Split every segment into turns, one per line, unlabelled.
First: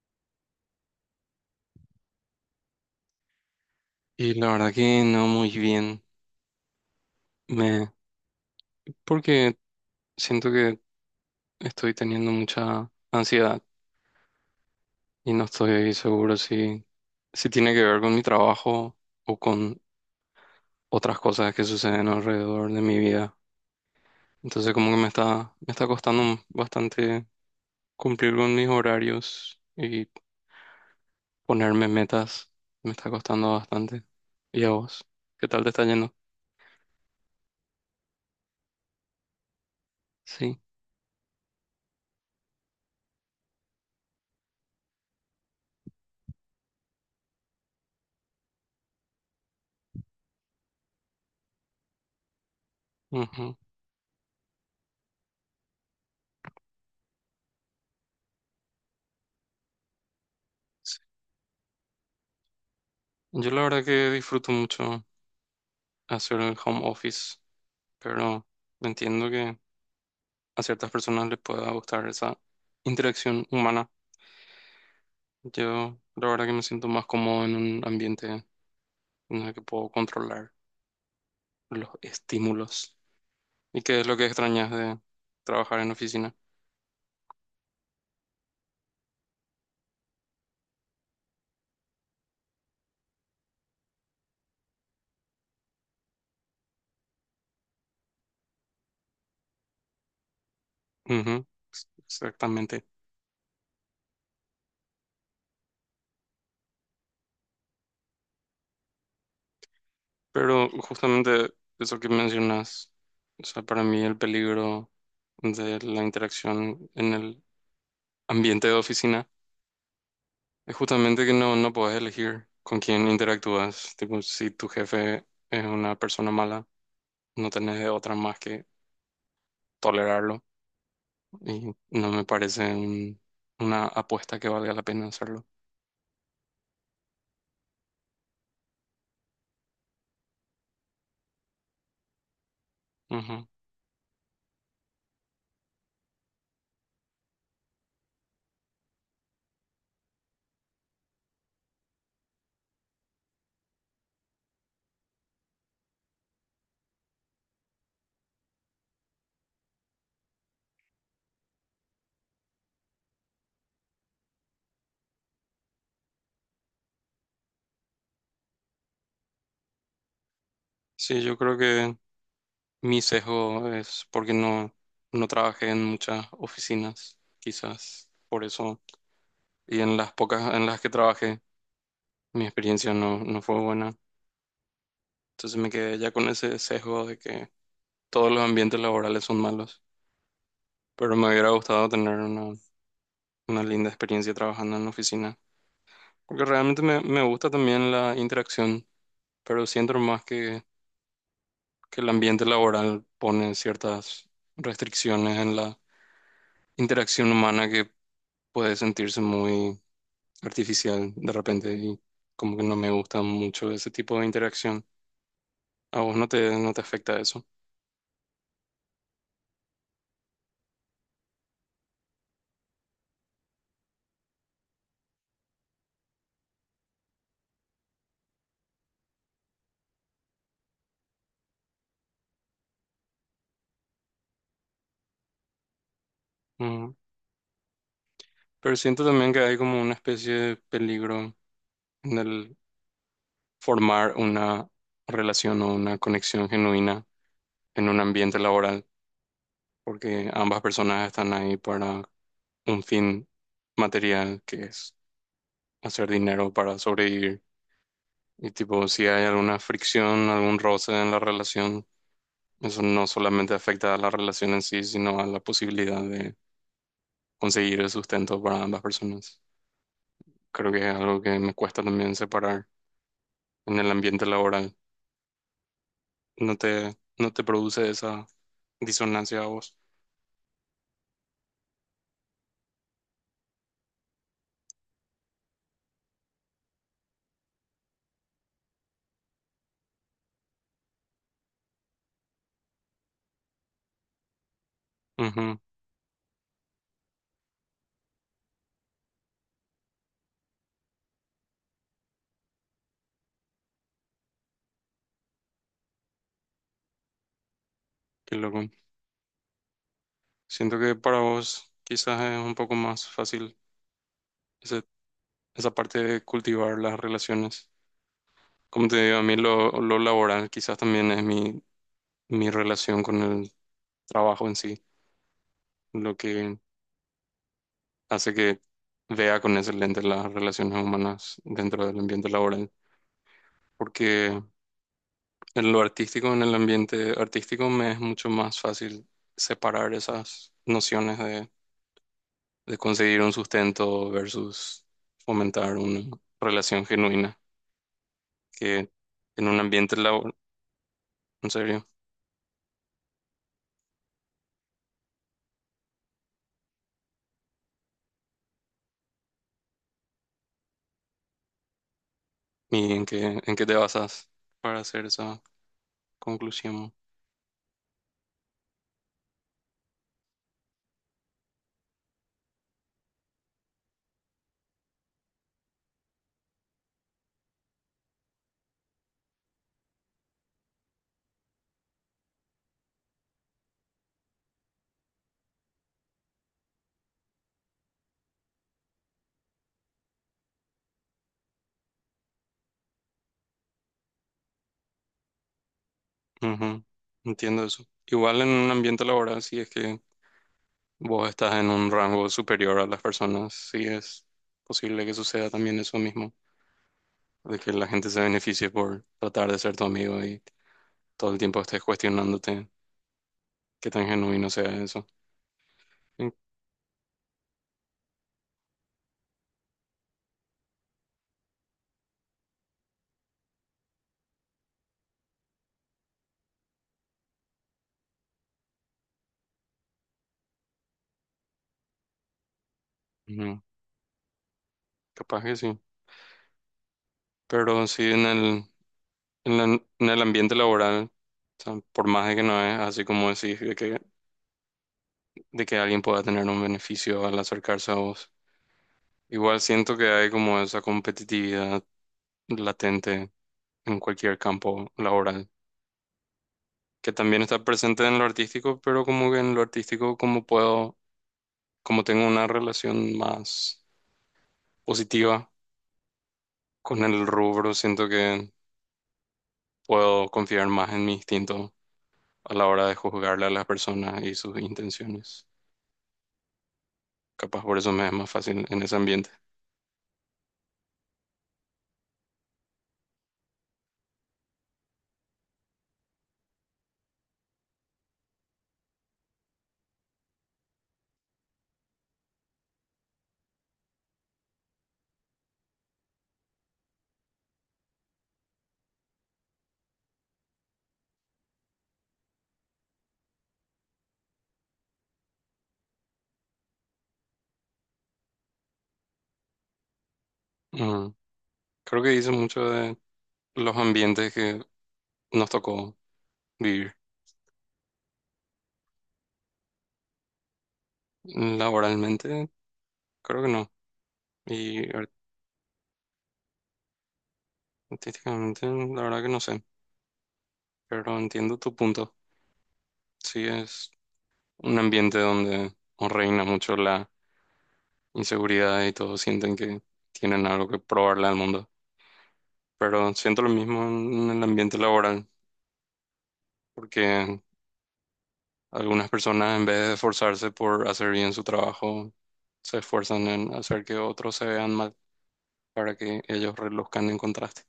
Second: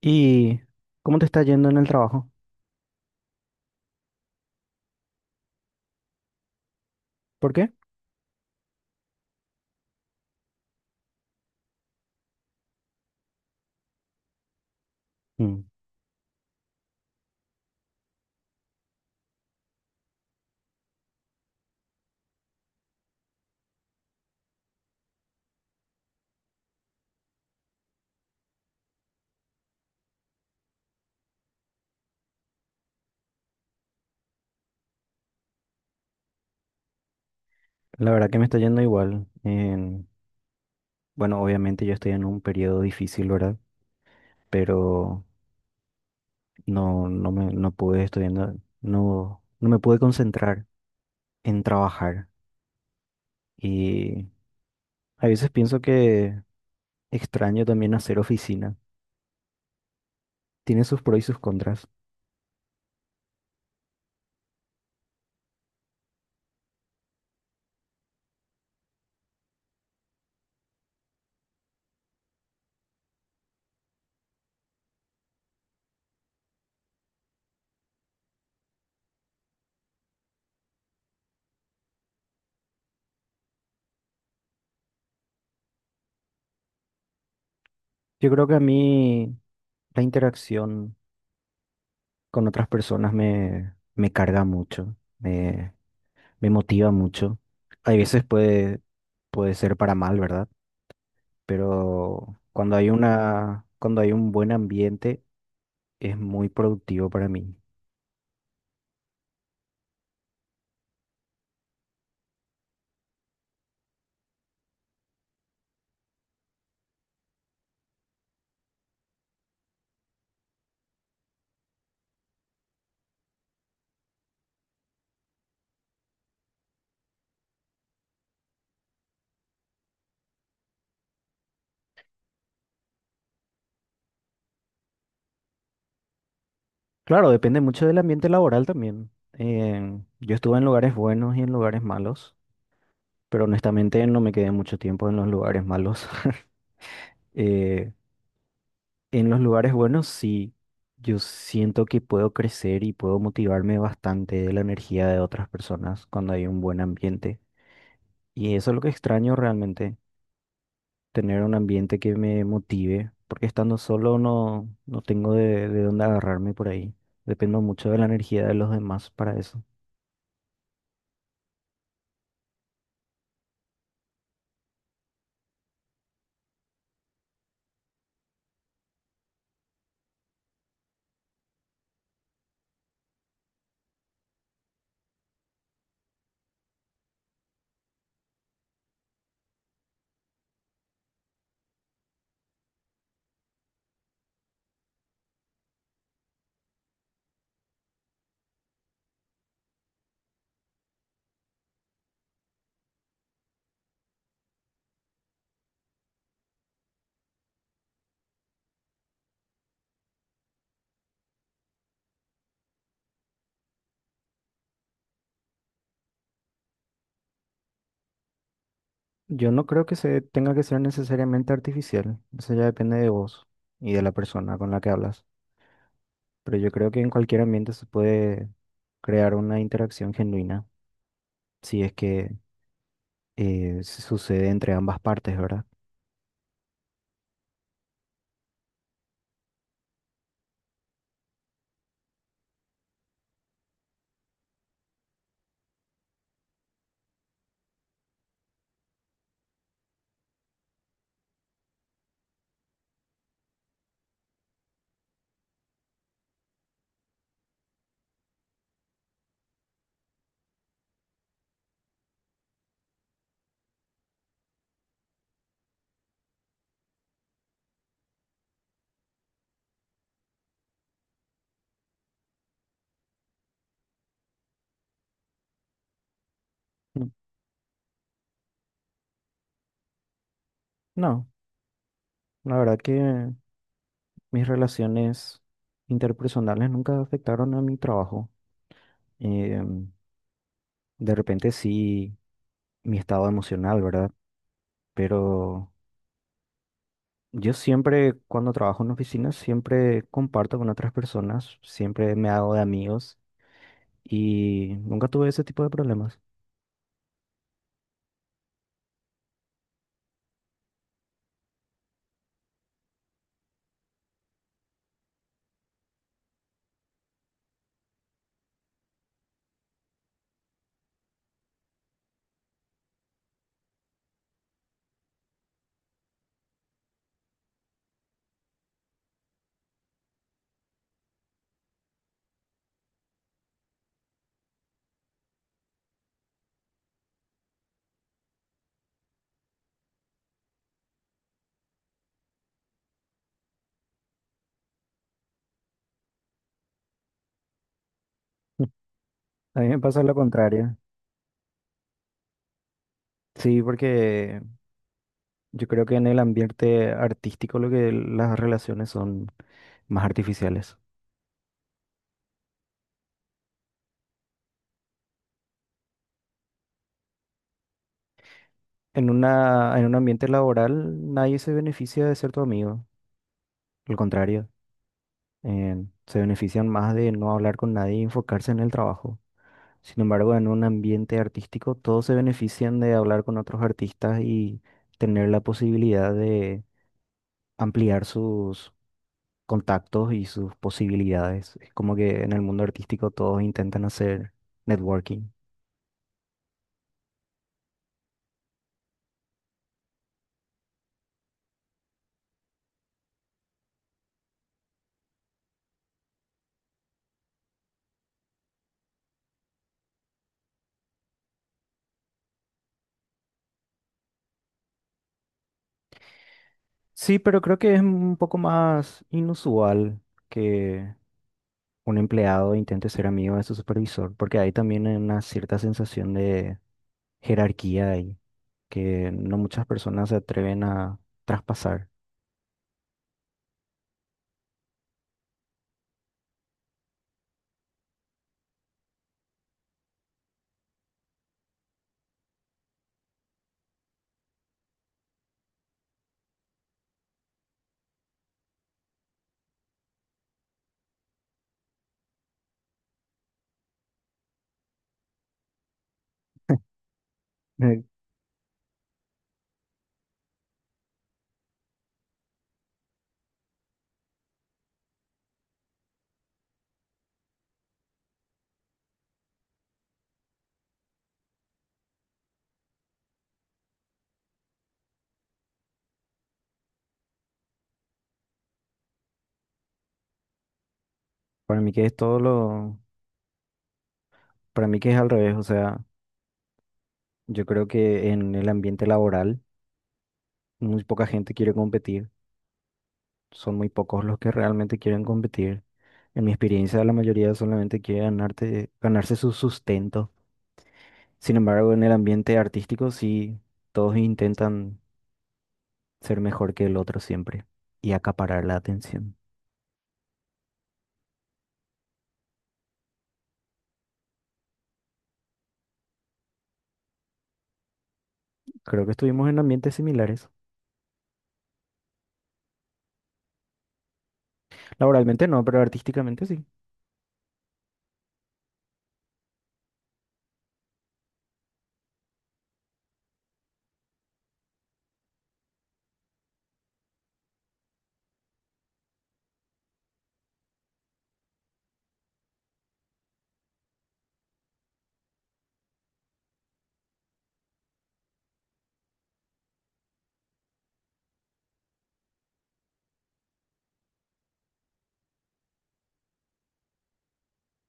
¿Y cómo te está yendo en el trabajo?
Y la verdad que no muy bien.
¿Por qué?
Me, Porque siento que estoy teniendo mucha ansiedad y no
Mm.
estoy seguro si tiene que ver con mi trabajo o con otras cosas que suceden alrededor de mi vida. Entonces como que me está costando bastante cumplir con mis horarios y ponerme metas. Me está costando bastante. ¿Y a vos? ¿Qué tal te está yendo?
La verdad que me está yendo igual.
Sí.
Bueno, obviamente yo estoy en un periodo difícil, ¿verdad? Pero no pude estudiando, no me pude concentrar en trabajar.
Ujú.
Y a veces pienso que extraño también hacer oficina. Tiene sus pros y sus contras.
Yo la verdad que disfruto mucho hacer el home office. Pero no, entiendo que a ciertas personas les pueda gustar esa interacción humana. Yo la verdad que me siento más cómodo en un ambiente en el que puedo controlar los estímulos. ¿Y qué es lo que extrañas de trabajar en oficina?
Yo creo que a mí la interacción con otras personas me carga mucho. Me motiva mucho. Hay veces puede, Puede ser para mal, ¿verdad?
Ujú,
Pero
exactamente.
cuando hay un buen ambiente, es muy productivo para mí.
Pero justamente eso que mencionas, o sea, para mí el peligro de la interacción en el ambiente de oficina es justamente que no podés elegir con quién interactúas. Tipo, si tu jefe es una persona mala, no tenés de otra más que tolerarlo. Y no me parece una apuesta que valga la pena hacerlo.
Claro, depende mucho del ambiente laboral también. Yo estuve en lugares buenos y en lugares malos, pero
Ujú.
honestamente no me quedé mucho tiempo en los lugares malos. Eh, en los lugares buenos sí, yo siento que puedo crecer y puedo motivarme bastante de la energía de otras personas cuando hay un buen ambiente. Y eso es lo que extraño realmente, tener un ambiente que me motive, porque estando solo no tengo de dónde agarrarme por ahí. Dependo mucho de la energía de los demás para eso.
Sí, yo creo que mi sesgo es porque no trabajé en muchas oficinas, quizás por eso. Y en las pocas en las que trabajé, mi experiencia no fue buena. Entonces me quedé ya con ese sesgo de que todos los ambientes laborales son malos. Pero me hubiera gustado tener una linda experiencia trabajando en la oficina. Porque realmente me gusta también la interacción, pero siento más que el ambiente laboral pone ciertas restricciones en la interacción humana que puede sentirse muy artificial de repente y como que no me gusta mucho ese tipo de interacción. A vos no te afecta eso.
Yo no creo que se tenga que ser necesariamente artificial, eso ya depende de vos y de la persona con la que hablas. Pero yo creo que en cualquier ambiente se puede crear una interacción genuina, si es que se sucede entre ambas partes, ¿verdad?
Ujú. Pero siento también que hay como una especie de peligro en el formar una relación o una conexión genuina en un ambiente laboral, porque ambas personas están ahí para un fin material, que es hacer dinero para sobrevivir. Y tipo, si hay alguna fricción, algún roce en la relación, eso no solamente afecta a la relación en sí, sino a la posibilidad de conseguir el sustento para ambas personas. Creo que es algo que me cuesta también separar en el ambiente laboral. No te,
Mm.
no te produce esa disonancia a vos.
No, la verdad que... Mis relaciones interpersonales nunca afectaron a mi trabajo. Em, de repente sí, mi estado emocional, ¿verdad?
Ujú,
Pero yo siempre, cuando trabajo en oficinas, siempre comparto con otras personas, siempre me hago de amigos y nunca tuve ese tipo de problemas.
qué loco. Siento que para vos quizás es un poco más fácil ese- esa parte de cultivar las relaciones. Como te digo, a mí lo laboral quizás también es mi relación con el trabajo en sí, lo que hace que vea con ese lente las relaciones humanas dentro del ambiente laboral. Porque en lo artístico, en el ambiente artístico, me es mucho más fácil separar esas nociones de conseguir un sustento versus fomentar una relación genuina que en
A
un
mí me
ambiente
pasa lo
laboral.
contrario.
En serio.
Sí, porque yo creo que en el ambiente artístico lo que las relaciones son más artificiales.
¿Y en qué te basas para hacer esa conclusión?
En un ambiente laboral nadie se beneficia de ser tu amigo, al contrario, eh, se benefician más de no hablar con nadie y enfocarse en el trabajo. Sin embargo, en un ambiente artístico todos se benefician de hablar con otros artistas y tener la posibilidad de ampliar sus contactos y sus posibilidades. Es como que en el mundo artístico todos intentan hacer networking.
Ujú, entiendo eso. Igual en un ambiente laboral, si es que vos estás en un rango superior a las personas, sí es posible que suceda también eso mismo, de que la gente se beneficie por tratar de ser tu amigo y todo el tiempo estés cuestionándote qué tan genuino sea eso. Sí,
Sí, pero creo que es un poco más inusual que un empleado intente ser amigo de su supervisor, porque hay también una cierta sensación de jerarquía ahí, que no muchas personas se atreven a traspasar.
ujú, capaz que sí. Pero sí en la- en el ambiente laboral, o sea, por más de que no es así como decís, de que alguien pueda tener un beneficio al acercarse a vos. Igual siento que hay como esa competitividad latente en cualquier campo laboral, que también está
Eh,
presente en lo artístico, pero como que en lo artístico como tengo una relación más positiva con el rubro, siento que puedo confiar más en mi instinto a la hora de juzgarle a las personas y sus intenciones. Capaz por eso me es más fácil en ese ambiente.
Para mí que es todo lo, para mí que es al revés, o sea, yo creo que en el ambiente laboral muy poca gente quiere competir, son muy pocos los que realmente quieren competir. En mi experiencia, la mayoría solamente quiere ganarse su sustento. Sin embargo, en el ambiente artístico sí, todos intentan ser mejor que el otro siempre y acaparar la atención.
Ujú. Creo que dice mucho de los ambientes que nos tocó vivir.
Creo que estuvimos en ambientes similares.
Laboralmente, creo que no. Y
Laboralmente no, pero artísticamente sí.
artísticamente, la verdad que no sé. Pero entiendo tu punto. Sí, es un ambiente donde no reina mucho la inseguridad y todos sienten que tienen algo que probarle al mundo. Pero siento lo mismo en el ambiente laboral, porque algunas personas en vez de esforzarse por hacer bien su trabajo, se esfuerzan en hacer que otros se vean mal para que ellos reluzcan en contraste.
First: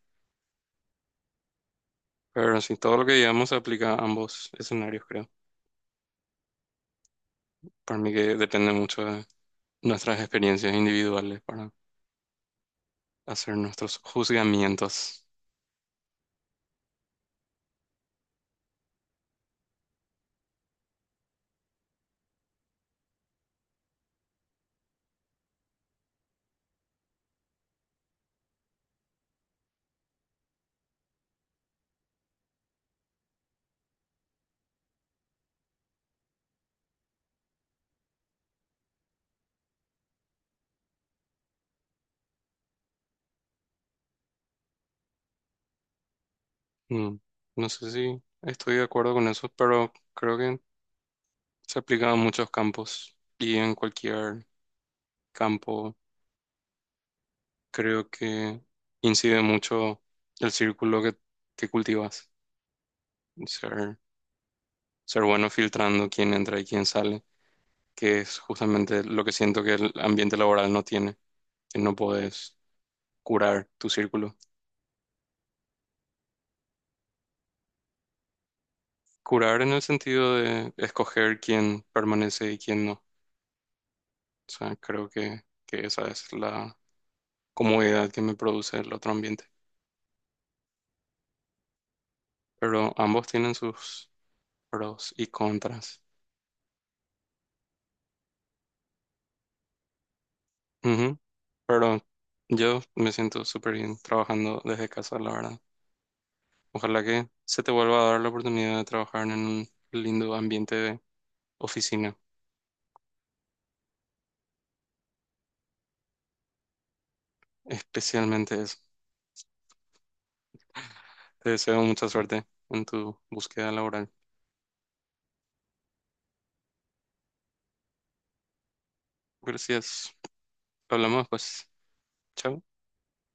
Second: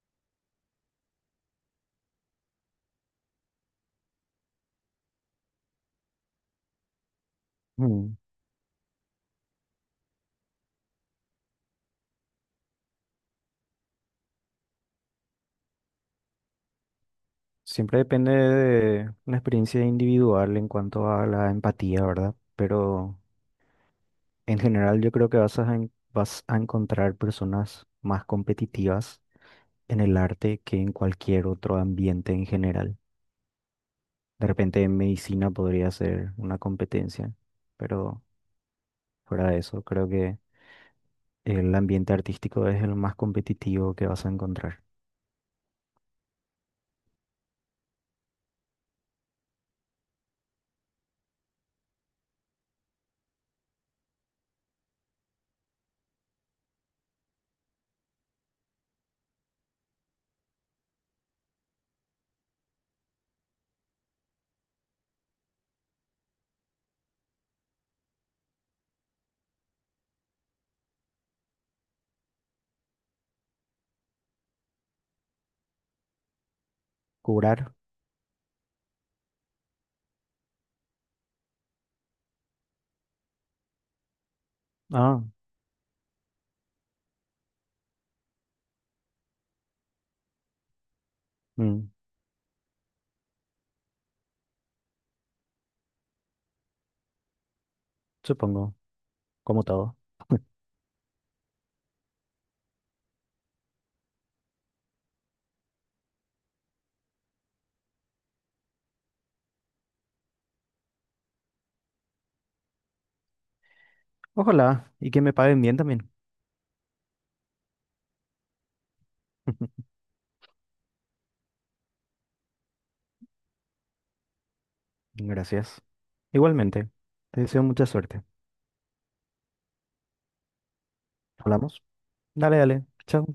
Pero sí, todo lo que digamos se aplica a ambos escenarios, creo. Para mí
Mm.
que depende mucho de nuestras experiencias individuales para hacer nuestros juzgamientos.
Siempre depende de una experiencia individual en cuanto a la empatía, ¿verdad? Pero en general yo creo que vas a encontrar personas más competitivas en el arte que en cualquier otro ambiente en general. De repente en medicina podría ser una competencia, pero fuera de eso, creo que... El ambiente artístico es el más competitivo que vas a encontrar.
Mm. No sé si estoy de acuerdo con eso, pero creo que se aplica a muchos campos y en cualquier campo creo que incide mucho el círculo que cultivas. Ser, ser bueno filtrando quién entra y quién sale, que es justamente lo que siento que el ambiente laboral no tiene, que no puedes curar tu círculo.
¿Curar?
Curar en el sentido de escoger quién permanece y quién no. O sea, creo
Ah,
que esa es la comodidad que me produce el otro ambiente.
mm,
Pero ambos tienen sus pros y contras.
supongo, como todo.
Ujú. Pero yo me siento súper bien trabajando desde casa, la verdad. Ojalá que se te vuelva a dar la oportunidad de trabajar en un lindo ambiente de oficina,
Ojalá, y que me paguen bien también.
especialmente eso. Te deseo mucha suerte en tu búsqueda laboral.
Gracias. Igualmente, te deseo mucha suerte.
Gracias. Hablamos, pues.
¿Hablamos? Dale,
Chao.
dale. Chao.